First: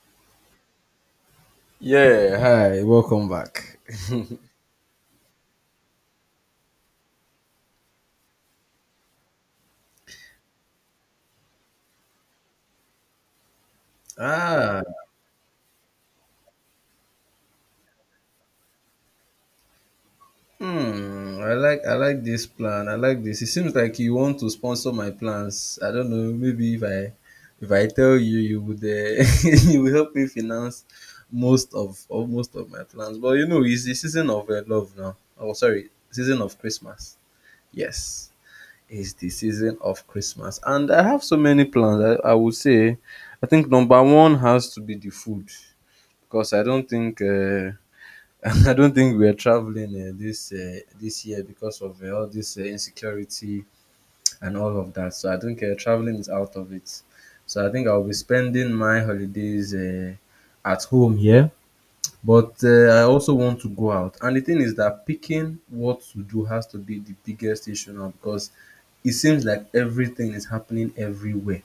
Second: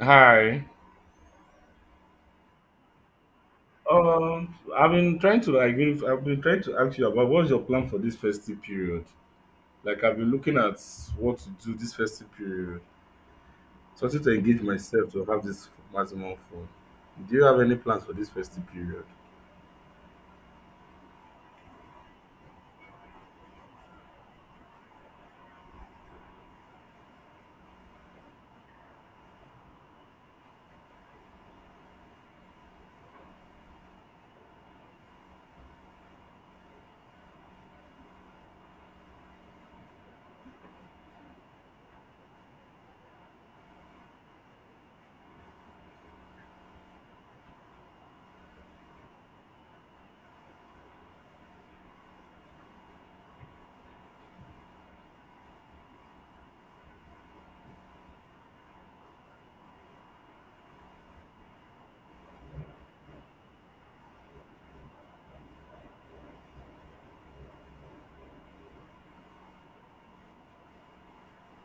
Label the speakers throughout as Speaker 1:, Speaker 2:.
Speaker 1: Hi.
Speaker 2: Yeah, hi, welcome back.
Speaker 1: I've been trying to like, really- I've been trying to ask you about what's your plan for this festive period. Like, I've been looking at what to do this festive period, something to engage
Speaker 2: Ah,
Speaker 1: myself to have this maximum fun. Do you have any plans for this festive period?
Speaker 2: I like this plan. I like this. It seems like you want to sponsor my plans. I don't know. Maybe if I tell you, you would you will help me finance most of my plans. But you know, it's the season of love now. Oh, sorry, season of Christmas. Yes, it's the season of Christmas, and I have so many plans. I would say, I think number one has to be the food because I don't think. I don't think we're traveling this year because of all this insecurity and all of that. So I think traveling is out of it. So I think I'll be spending my holidays at home here. But I also want to go out. And the thing is that picking what to do has to be the biggest issue now because it seems like everything is happening everywhere.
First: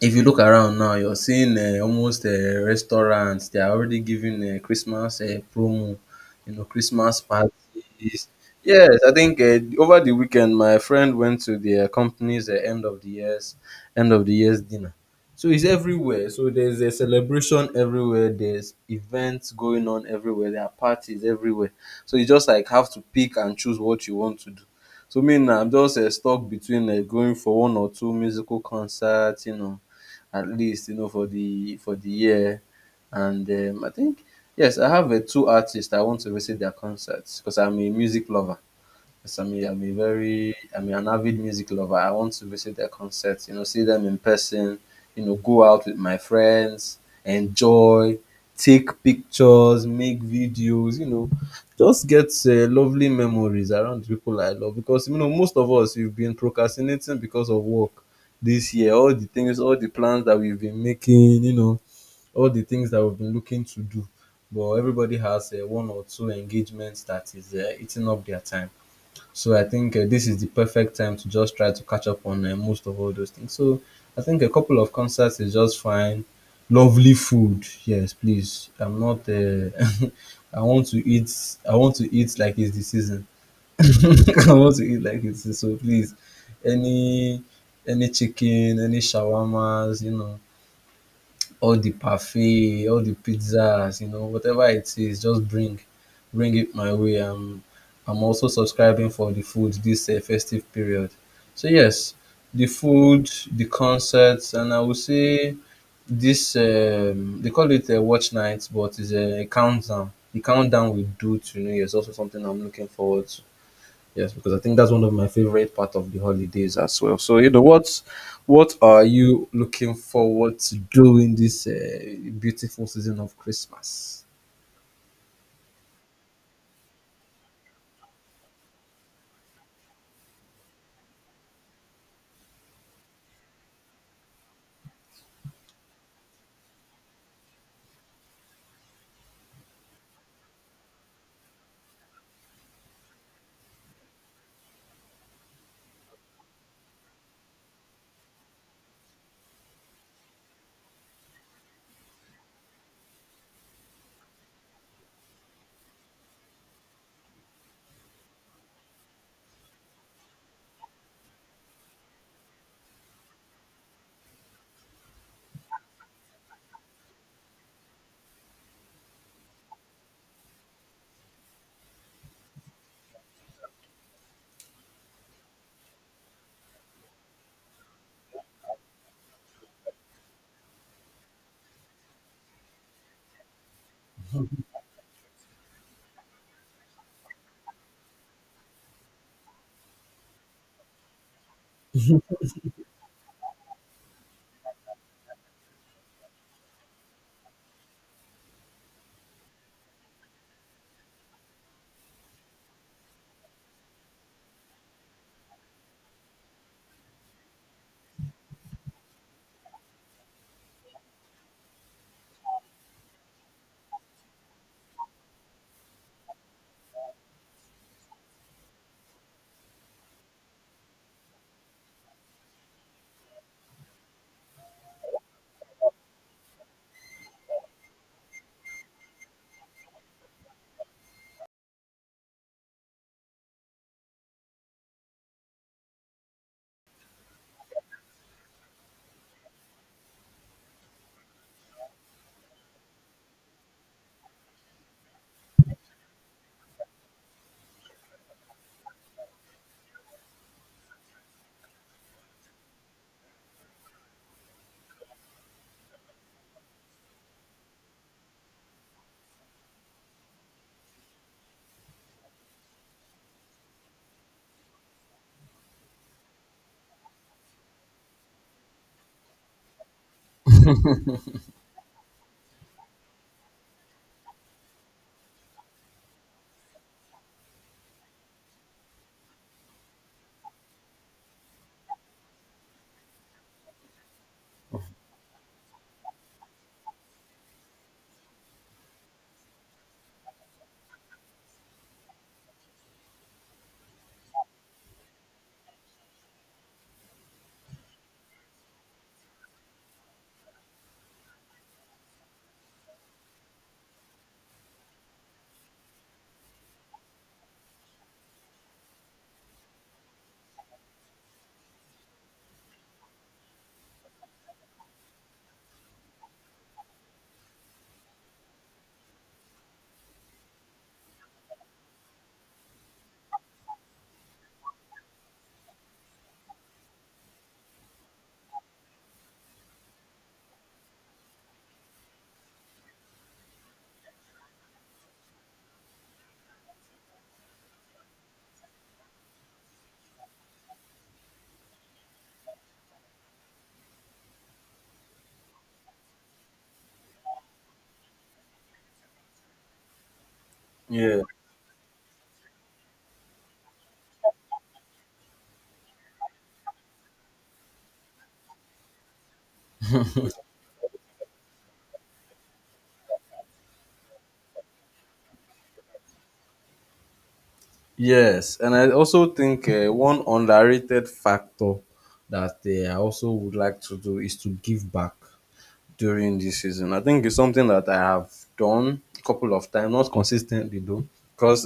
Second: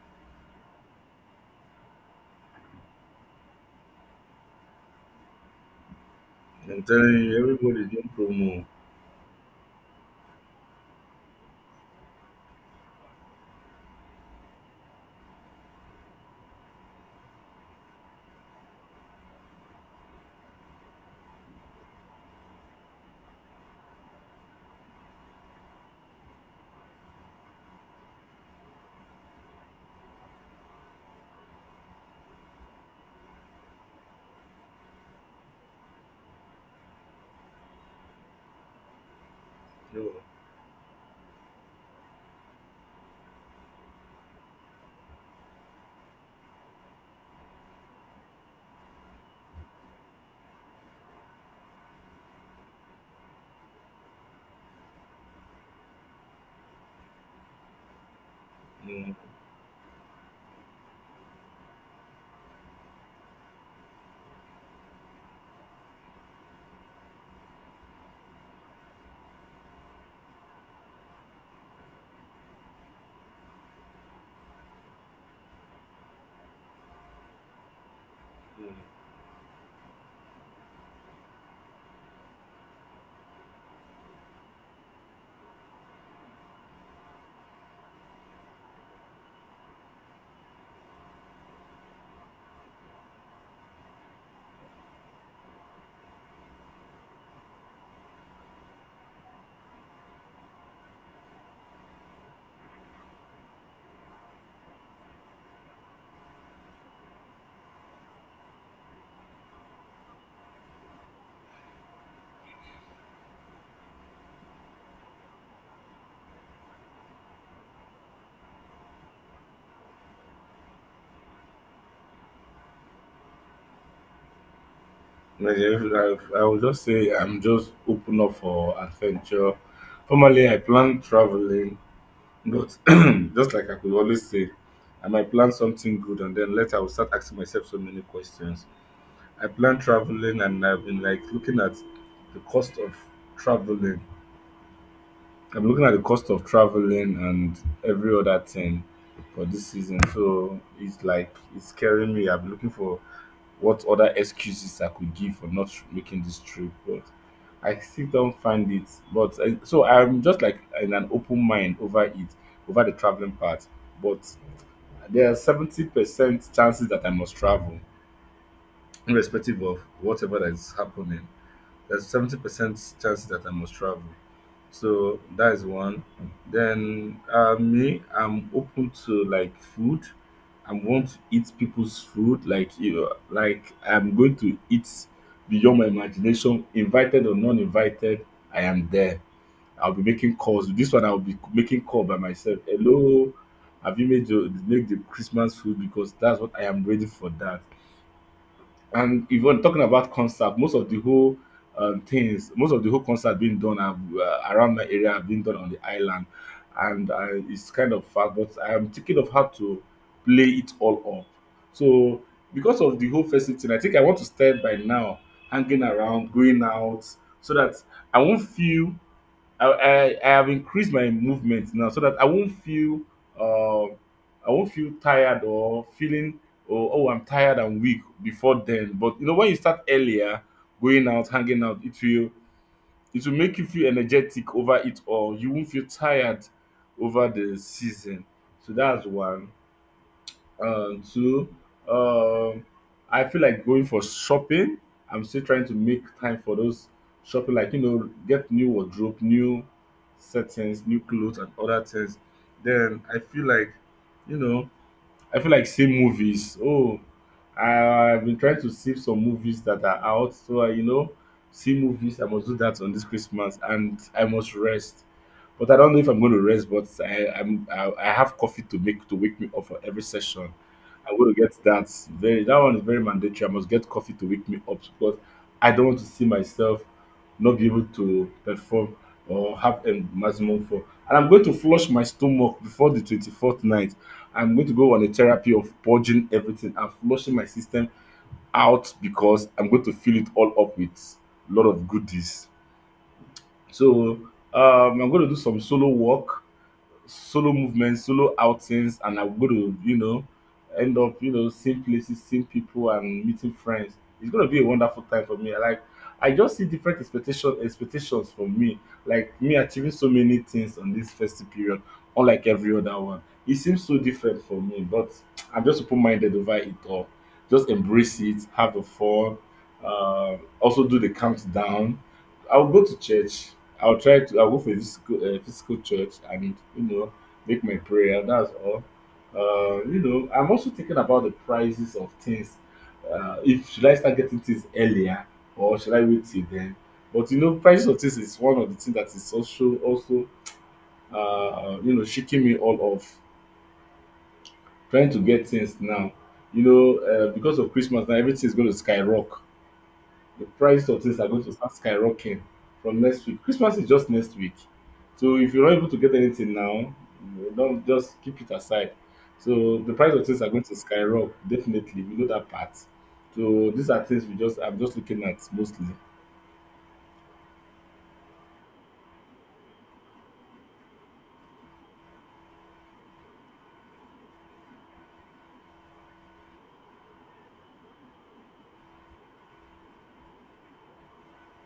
Speaker 2: If you look around now, you're seeing almost restaurants. They are already giving Christmas promo, you know,
Speaker 1: I'm
Speaker 2: Christmas
Speaker 1: telling you, everybody not
Speaker 2: parties.
Speaker 1: promo.
Speaker 2: Yes, I think over the weekend, my friend went to their company's end of the year's dinner. So it's everywhere. So there's a celebration everywhere. There's events going on everywhere. There are parties everywhere. So you just like have to pick and choose what you want to do. So me now, I'm just stuck between going for one or two musical concerts, you know, at least you know for the year. And I think yes, I have two artists I want to visit their concerts because I'm a music lover. Yes, I mean, I'm a
Speaker 1: No,
Speaker 2: very, I'm an avid music lover. I want to visit their concerts, you know, see them in person, you know, go out with my friends, enjoy, take pictures, make videos, you know, just get lovely memories around the people I love. Because, you know, most of us, we've been procrastinating because of work this year. All
Speaker 1: no,
Speaker 2: the things, all the plans that we've been making, you know, all the things that we've been looking to do. But everybody has one or two engagements that is eating up their time. So I think this is the perfect time to just try to catch up on most of all those things. So I think a couple of concerts is just fine. Lovely food, yes,
Speaker 1: no.
Speaker 2: please. I'm not. I want to eat. I want to eat like it's the season. I want to eat like it's so. Please, any any chicken, any shawarmas, you know, all the parfait, all the pizzas, you know, whatever it is, just bring it my way. I'm also subscribing for the food this festive period. So yes, the food, the concerts, and I would say this they call it a watch night, but it's a countdown. The countdown we do to New Year is also something I'm looking forward to. Yes, because I think that's one of my favorite part of the holidays as well. So you know what are you looking forward to doing this beautiful season of Christmas?
Speaker 1: Like, if- I would just say I'm just open up for adventure. Formerly, I plan traveling. But just like I could always say, I might plan something good and then later I will start asking myself so many questions. I plan traveling and I've been like looking at the cost of traveling. I'm looking at the cost of traveling and every other thing for this season. So it's like it's scaring me. I'm looking for what other excuses I could give for not making this trip, but I still don't find it. But I, so I'm just like in an open mind over it, over the traveling part. But there are 70% chances that I must travel, irrespective of whatever that is happening. There's 70% chances that I must travel. So that's one. Then me, I'm open to like food. I want to eat people's food. Like you know, like I'm going to eat beyond my imagination, invited or non-invited. I am there. I'll be making calls. This one I'll be making call by myself. Hello, have you made the make the Christmas food, because that's what I am ready for that. And if we're talking about concert, most of the whole things, most of the whole concert being done have, around my area, have been done on the island, and it's kind of far, but I'm thinking of how to play it all up. So because of the whole festive thing, I think I want to start by now hanging around, going out, so that I won't feel. I have increased my movement now so that um I won't feel tired or feeling, oh, I'm tired and weak before then. But you know, when you start earlier going out, hanging out, it will, it will make you feel energetic over it all. You won't feel tired over the season. So that's one. Two, um, I feel like going for shopping. I'm still trying to make time for those shopping, like you know, get new wardrobe, new settings, new clothes, and other things. Then I feel like, you know, I feel like same movies. Oh, I've been trying to save some movies that are out. So, I, you know, see movies. I must do that on this Christmas, and I must rest. But I don't know if I'm going to rest. But I have coffee to make to wake me up for every session. I'm going to get that. Very, that one is very mandatory. I must get coffee to wake me up because I don't want to see myself not be able to perform or have a maximum for. And I'm going to flush my stomach before the 24th night. I'm going to go on a therapy of purging everything and flushing my system out because I'm going to fill it all up with a lot of goodies. So I'm going to do some solo work, solo movements, solo outings, and I'm going to, you know, end up, you know, same places, same people, and meeting friends. It's going to be a wonderful time for me. Like, I just see different expectations from me, like me achieving so many things on this festive period, unlike every other one. It seems so different for me, but I'm just open-minded over it all. Just embrace it, have the fun, also do the countdown. I'll go to church. I'll try to. I'll go for a physical, physical church and you know make my prayer. That's all. You know, I'm also thinking about the prices of things. If should I start getting things earlier or should I wait till then? But you know, prices of things is one of the things that is also you know shaking me all off. Trying to get things now, you know, because of Christmas now, everything is going to skyrocket, the price of things
Speaker 2: Yeah.
Speaker 1: are going to start skyrocketing from next week. Christmas is just next week. So if you're not able to get anything now, don't just keep it aside. So the price of things are going to skyrocket, definitely. We know that part. So these are things we just, I'm just looking at mostly.
Speaker 2: Yes, and I also think one underrated factor that I also would like to do is to give back during this season. I think it's something that I have done a couple of times, not consistently though, because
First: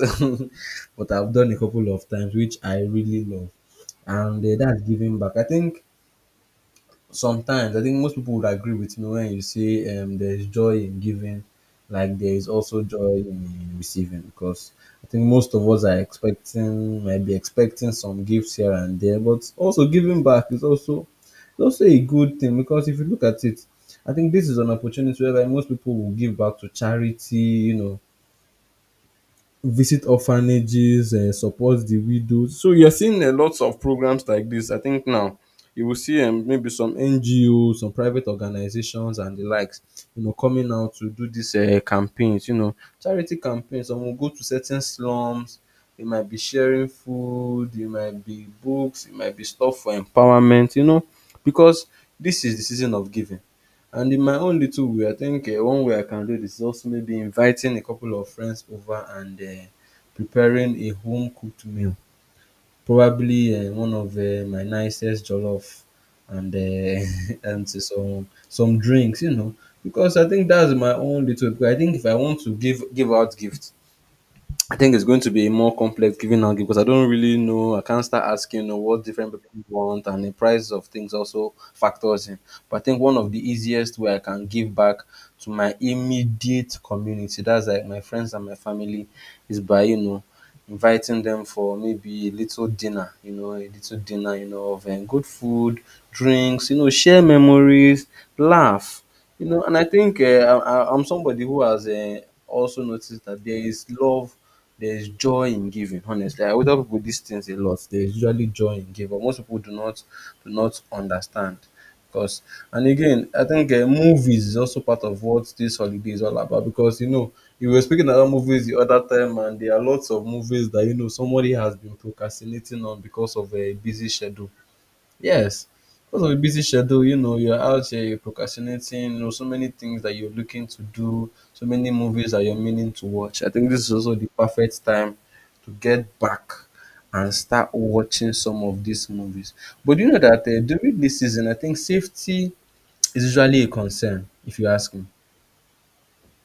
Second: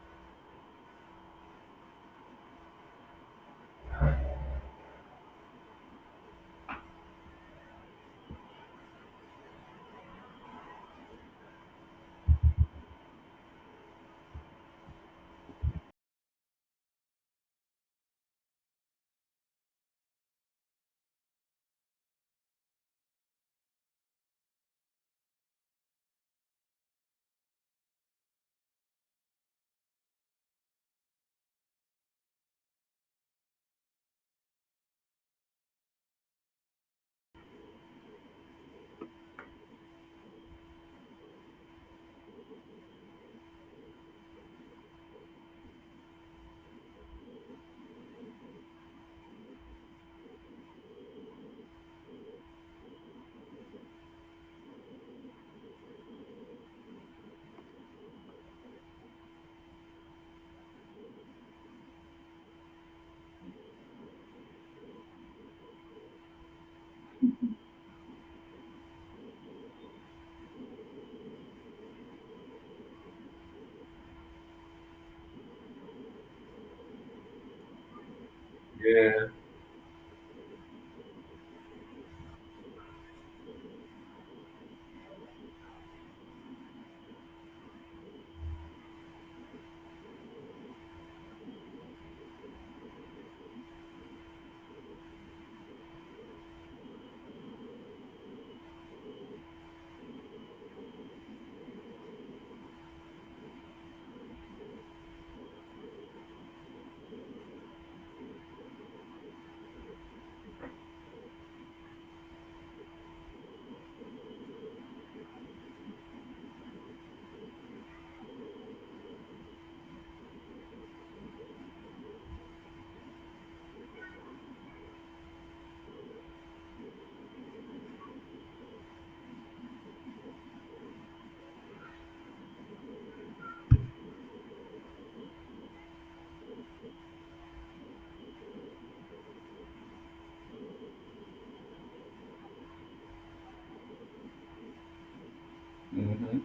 Speaker 2: but I've done a couple of times, which I really love, and that's giving back. I think sometimes I think most people would agree with me when you say there is joy in giving, like there is also joy in receiving. Because I think most of us are expecting, might be expecting some gifts here and there, but also giving back is also a good thing because if you look at it, I think this is an opportunity whereby most people will give back to charity, you know, visit orphanages and support the widows. So you're seeing a lot of programs like this. I think now you will see maybe some NGOs, some private organizations, and the likes, you know, coming out to do these campaigns. You know, charity campaigns. Some will go to certain slums. They might be sharing food. They might be books. It might be stuff for empowerment. You know, because this is the season of giving. And in my own little way, I think one way I can do this is also maybe inviting a couple of friends over and preparing a home cooked meal. Probably one of my nicest jollof and and some drinks, you know, because I think that's my own little. I think if I want to give out gifts, I think it's going to be a more complex giving and give because I don't really know. I can't start asking you know, what different people want, and the price of things also factors in. But I think one of the easiest way I can give back to my immediate community, that's like my friends and my family, is by you know inviting them for maybe a little dinner, you know, a little dinner, you know, of good food, drinks, you know, share memories, laugh, you know. And I think I'm somebody who has also noticed that there is love there's joy in giving. Honestly, I would tell people these things a lot. There's usually joy in giving, but most people do not understand, because. And again, I think movies is also part of what this holiday is all about because you know you were speaking about movies the other time, and there are lots of movies that you know somebody has been procrastinating on because of a busy schedule. Yes, because of a busy schedule, you know, you're out here, you're procrastinating, you know, so many things that you're looking to do, so many movies that you're meaning to watch. I think this is also the perfect time to get back and start watching some of these movies. But you know that during this season, I think safety is usually a concern, if you ask me.
Speaker 1: Mm-hmm.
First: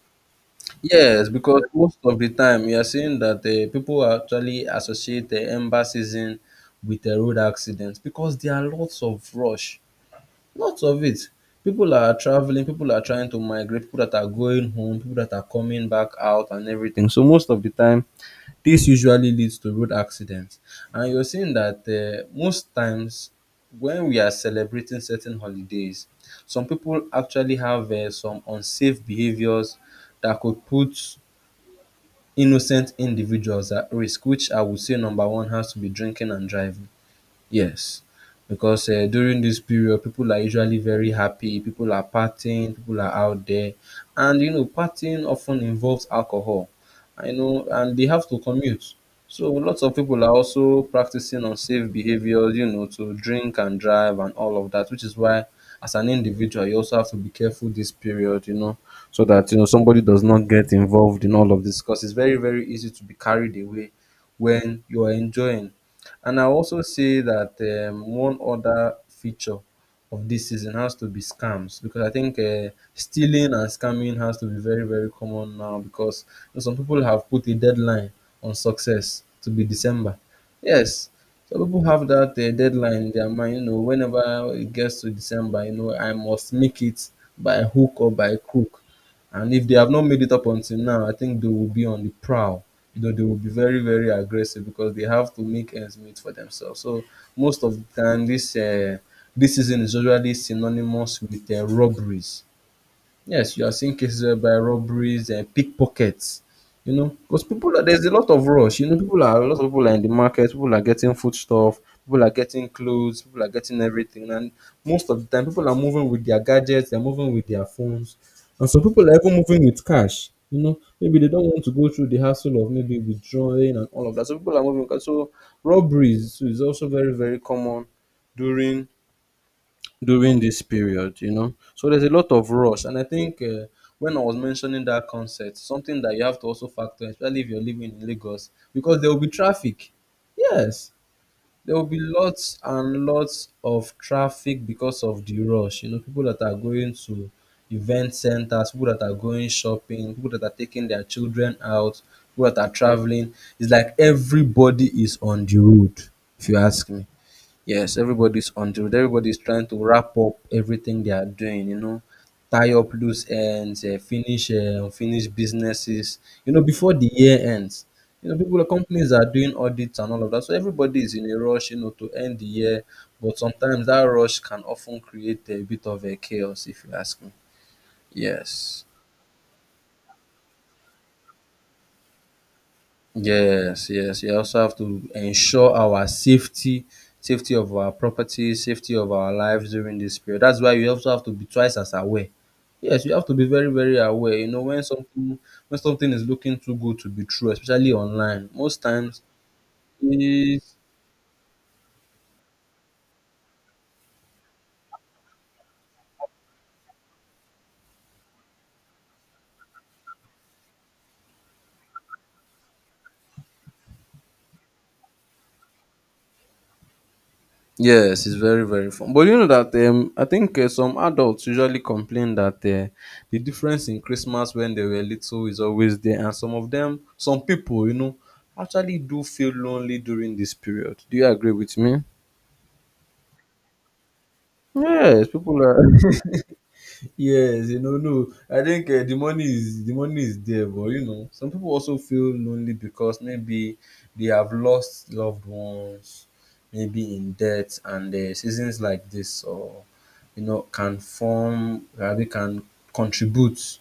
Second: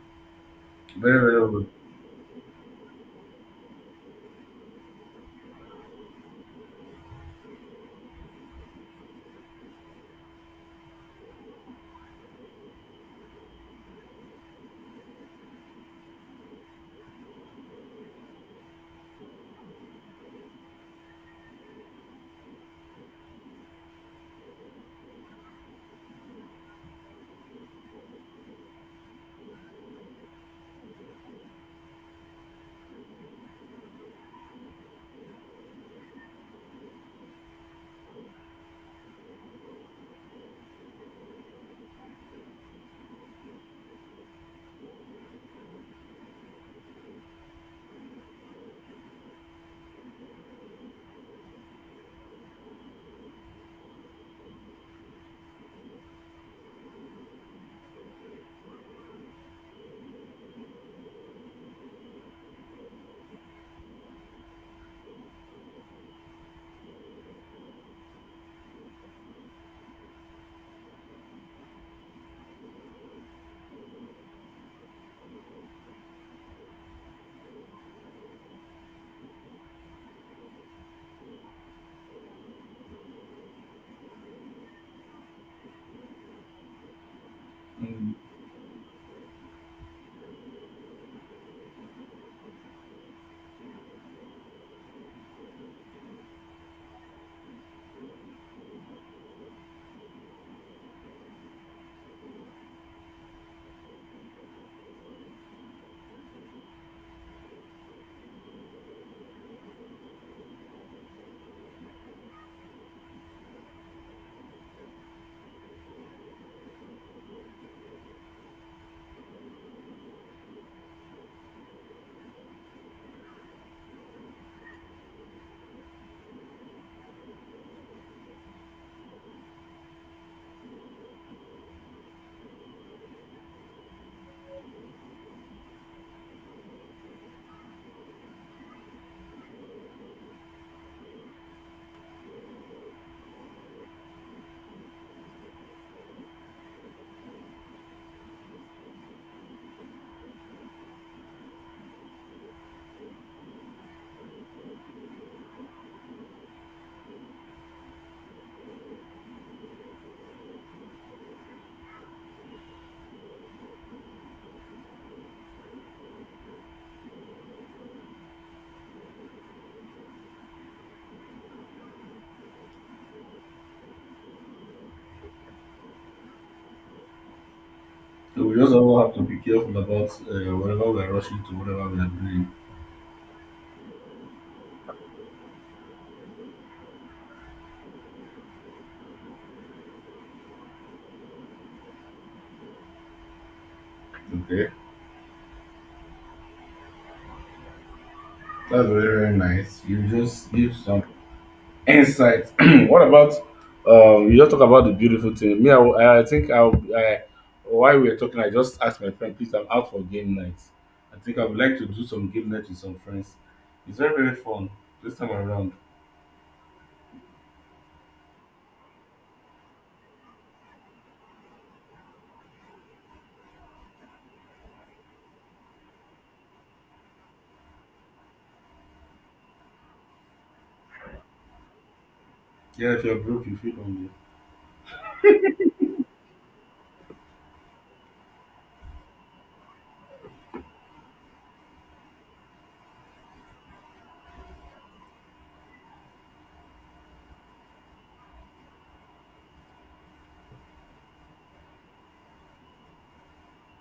Speaker 1: Very,
Speaker 2: Yes,
Speaker 1: very
Speaker 2: because
Speaker 1: good.
Speaker 2: most of the time you are seeing that people actually associate the ember season with a road accident because there are lots of rush. Lots of it. People are traveling, people are trying to migrate, people that are going home, people that are coming back out and everything. So most of the time, this usually leads to road accidents. And you're seeing that most times when we are celebrating certain holidays, some people actually have some unsafe behaviors that could put innocent individuals at risk, which I would say number one has to be drinking and driving. Yes, because during this period, people are usually very happy. People are partying. People are out there, and you know, partying often involves alcohol. I know, and they have to commute. So lots of people are also practicing unsafe behaviors. You know, to drink and drive and all of that, which is why, as an individual, you also have to be careful this period. You know, so that you know somebody does not get involved in all of this, because it's very very easy to be carried away when you are enjoying. And I also say that one other feature of this season has to be scams because I think stealing and scamming has to be very, very common now because you know, some people have put a deadline on success to be December. Yes, some people have that deadline in their mind. You know, whenever it gets to December, you know, I must make it by hook or
Speaker 1: Mm.
Speaker 2: by crook. And if they have not made it up until now, I think they will be on the prowl. You know, they will be very, very aggressive because they have to make ends meet for themselves. So most of the time, this season is usually synonymous with robberies. Yes, you are seeing cases by robberies and pickpockets, you know, because there's a lot of rush. You know, people are a lot of people are in the market. People are getting foodstuff. People are getting clothes. People are getting everything. And most of the time, people are moving with their gadgets. They're moving with their phones. And some people are even moving with cash. You know, maybe they don't want to go through the hassle of maybe withdrawing and all of that. So people are moving with cash. So robberies is also very very common during during this period, you know. So there's a lot of rush, and I think when I was mentioning that concept, something that you have to also factor, especially if you're living in Lagos, because there will be traffic. Yes, there will be lots and lots of traffic because of the rush. You know, people that are going to event centers, people that are going shopping, people that are taking their children out, people that are traveling. It's like everybody is on the road, if you ask me. Yes, everybody's on to it. Everybody's trying to wrap up everything they are doing, you know, tie up loose ends, finish unfinished businesses, you know, before the year ends. You know, people, companies are doing audits and all of that. So everybody is in a rush, you know, to end the year. But sometimes that rush can often create a bit of a chaos, if you ask me.
Speaker 1: So we just
Speaker 2: Yes.
Speaker 1: all have to be careful about whatever we are rushing to, whatever we are doing.
Speaker 2: Yes, yes, you also have to ensure our safety, safety of our property, safety of our lives during this period. That's why you also have to be twice as aware. Yes, you have to be very, very aware. You know,
Speaker 1: Okay,
Speaker 2: when something is looking too good to be true, especially online, most
Speaker 1: that's very,
Speaker 2: times
Speaker 1: very nice. You just
Speaker 2: is.
Speaker 1: give some insight. What about you just talk about the beautiful thing? Me, I, will- I think I'll, I while we were talking, I just asked my friend, please, I'm out for game night. I think I would like to do some game night with some friends. It's very, very fun this time around.
Speaker 2: Yes, it's very very fun. But you know that I think some adults usually complain that the difference in Christmas when they were little is always there, and some of them, some people, you know, actually do feel lonely during this period. Do you agree with me?
Speaker 1: Yeah, if you're broke, you feel lonely.
Speaker 2: Yes, people are. Yes, you know, no, I think the money is there, but you know, some people also feel lonely because maybe they have lost loved ones, maybe in debt, and seasons like this, or you know, can form, rather can contribute,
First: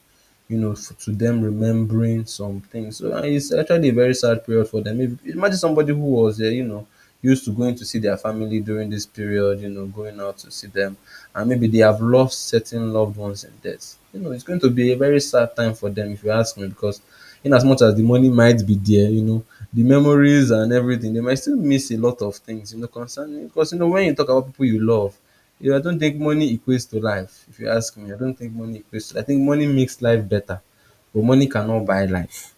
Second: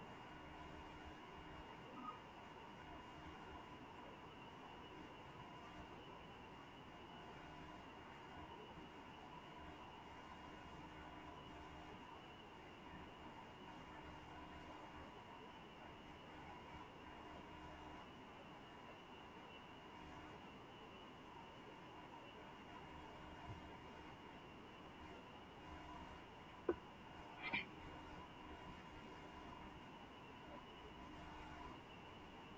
Speaker 2: you know, to them remembering some things. So it's actually a very sad period for them. If, imagine somebody who was, you know, used to going to see their family during this period, you know, going out to see them and maybe they have lost certain loved ones in death. You know, it's going to be a very sad time for them, if you ask me, because in as much as the money might be there, you know, the memories and everything, they might still miss a lot of things, you know, concerning because you know when you talk about people you love, you know, I don't think money equates to life. If you ask me, I don't think money equates. To, I think money makes life better, but money cannot buy life.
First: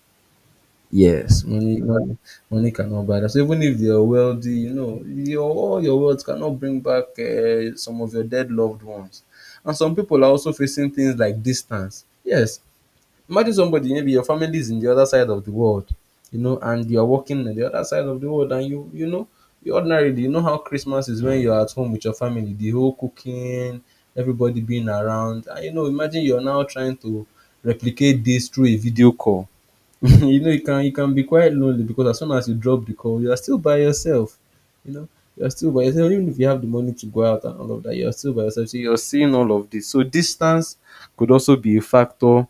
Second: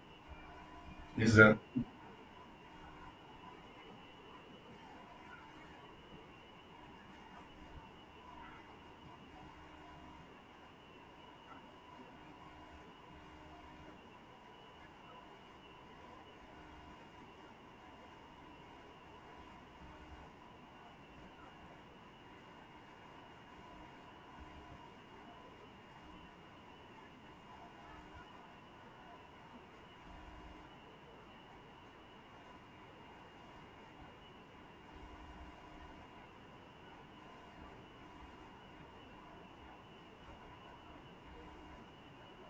Speaker 1: Yes,
Speaker 2: Yes,
Speaker 1: sir.
Speaker 2: money cannot buy that. So even if you're wealthy, you know, your all your wealth cannot bring back some of your dead loved ones. And some people are also facing things like distance. Yes, imagine somebody, maybe your family is in the other side of the world, you know, and you're working in the other side of the world, and you know, you ordinarily you know how Christmas is when you're at home with your family, the whole cooking, everybody being around, and you know, imagine you're now trying to replicate this through a video call. You know, it can be quite lonely because as soon as you drop the call, you are still by yourself. You know, you are still by yourself. Even if you have the money to go out and all of that, you are still by yourself. So you're seeing all of this. So distance could also be a factor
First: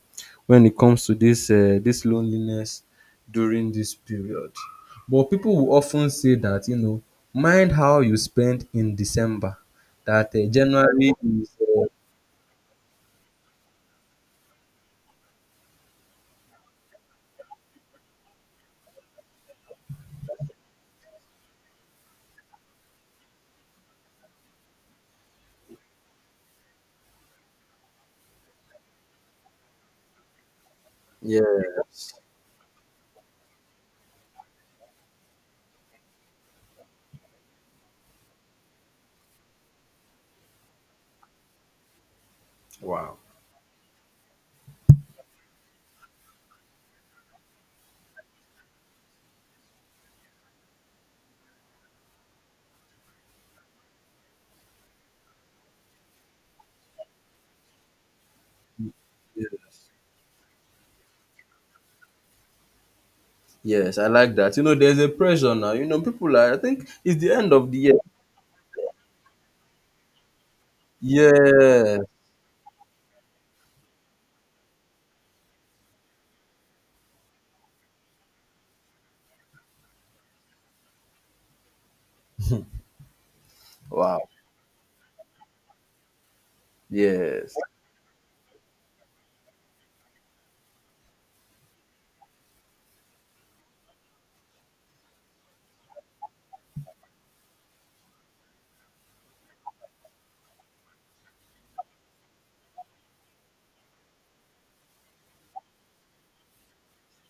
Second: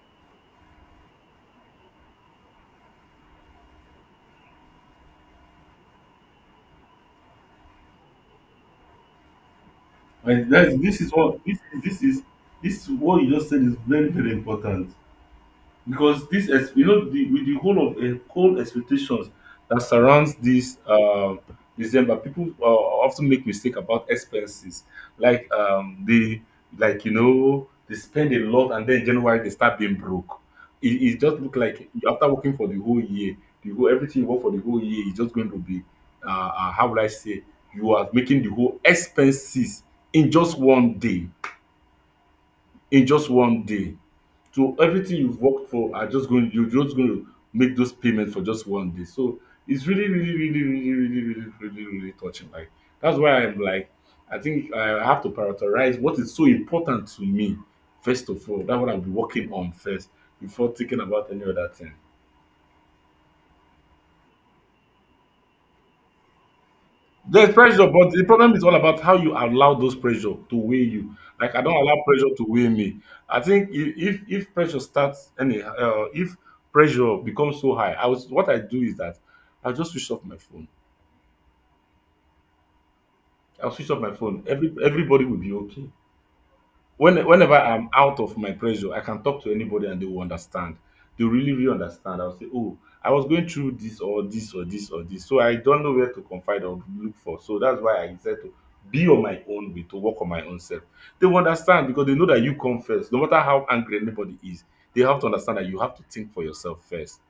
Speaker 2: when it comes to this loneliness during this period. But people will often say that you know, mind how you spend in December. That
Speaker 1: And that's, this is
Speaker 2: January
Speaker 1: what,
Speaker 2: is
Speaker 1: this is this is what you just said is very, very important. Because this ex- you know the with the whole of whole expectations that surrounds this December, people often make mistake about expenses. Like they, like you know, they spend a lot and then January they start being broke. It just look like
Speaker 2: yeah.
Speaker 1: after working for the whole year, the whole everything you work for the whole year is just going to be, uh, how would I say, you are making the whole expenses in just one day, in
Speaker 2: Wow.
Speaker 1: just one day. So everything you've worked for are just going, you're just going to make those payments for just one day. So it's really, really, really, really, really, really, really, really touching. Like that's why I'm like, I think I have to prioritize what is so important to me first of all. That's what I'll be working on
Speaker 2: Yes.
Speaker 1: first before thinking about any other thing.
Speaker 2: Yes, I like that. You know, there's a pressure now. You know, people are, I think it's the end
Speaker 1: There's
Speaker 2: of the
Speaker 1: pressure,
Speaker 2: year.
Speaker 1: but the problem is all about how you allow those pressure to weigh you. Like I don't
Speaker 2: Yeah.
Speaker 1: allow pressure to weigh me. I think I- if pressure starts any if pressure becomes so high, I was what I do is that I'll just switch off my phone. I'll switch off my
Speaker 2: Wow.
Speaker 1: phone. Everybody will be okay. When
Speaker 2: Yes.
Speaker 1: whenever I'm out of my pressure, I can talk to anybody and they will understand. They will really, really understand. I'll say, oh, I was going through this or this or this or this. So I don't know where to confide or look for. So that's why I said to be on my own way, to work on my own self. They will understand because they know that you come first. No matter how angry anybody is, they have to understand that you have to think for yourself first.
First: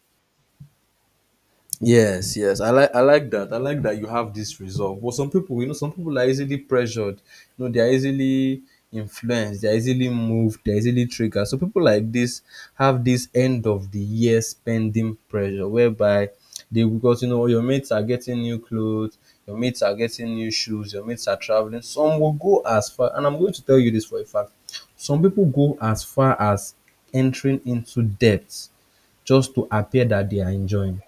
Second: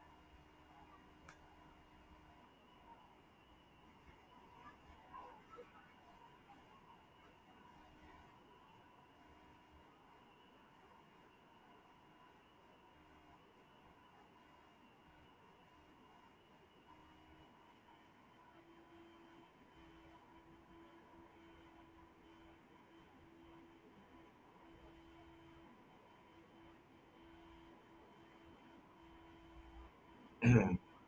Speaker 2: Yes, yes. I like that. I like that you have this resolve. But some people, you know, some people are easily pressured. You know, they are easily influenced, they are easily moved, they are easily triggered. So people like this have this end of the year spending pressure whereby they, because you know your mates are getting new clothes, your mates are getting new shoes, your mates are traveling. Some will go as far, and I'm going to tell you this for a fact. Some people go as far as entering into debt just to appear that they are enjoying.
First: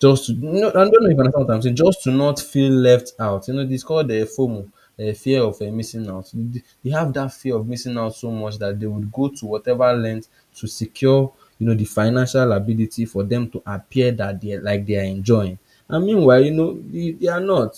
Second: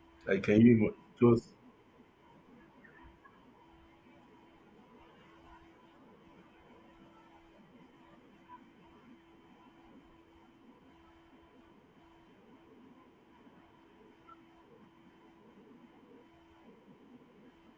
Speaker 2: Just to,
Speaker 1: Like, can
Speaker 2: no, I don't
Speaker 1: you
Speaker 2: know if you understand what
Speaker 1: just,
Speaker 2: I'm saying. Just to not feel left out. You know, it's called the FOMO, the fear of missing out. They have that fear of missing out so much that they would go to whatever length to secure, you know, the financial ability for them to appear that they like they are enjoying. And meanwhile, you know, they are not.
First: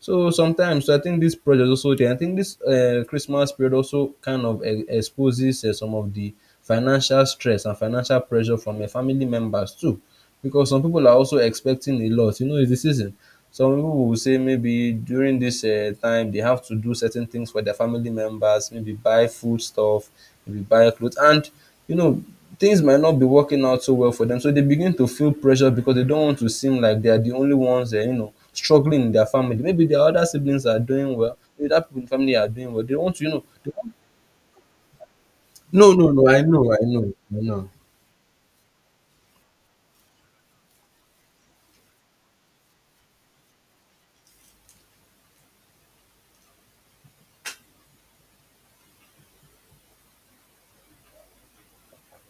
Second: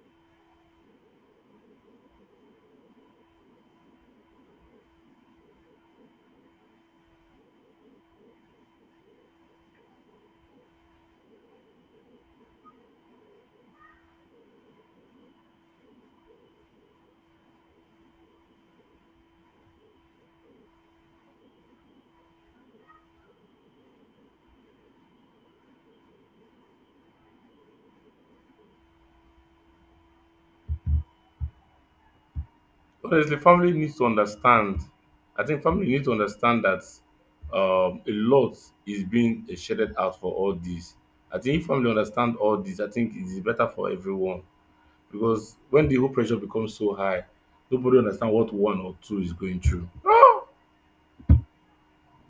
Speaker 2: So sometimes, so I think this project also there. I think this Christmas period also kind of exposes some of the financial stress and financial pressure from family members too, because some people are also expecting a lot. You know, it's the season. Some people will say maybe during this time they have to do certain things for their family members, maybe buy food stuff, maybe buy clothes, and you know things might not be working out so well for them. So they begin to feel pressure because they don't want to seem like they are the only ones. You know, struggling in their family. Maybe their other siblings are doing well. Maybe that people in the family are doing well. They want to, you
Speaker 1: honestly,
Speaker 2: know. They
Speaker 1: family
Speaker 2: want,
Speaker 1: needs to understand. I think family
Speaker 2: no,
Speaker 1: needs
Speaker 2: no,
Speaker 1: to
Speaker 2: no.
Speaker 1: understand that
Speaker 2: I know.
Speaker 1: a lot is being shaded out for all this. I think if family understand all this, I think it is better for everyone, because when the whole pressure becomes so high, nobody understand what one or two is going through.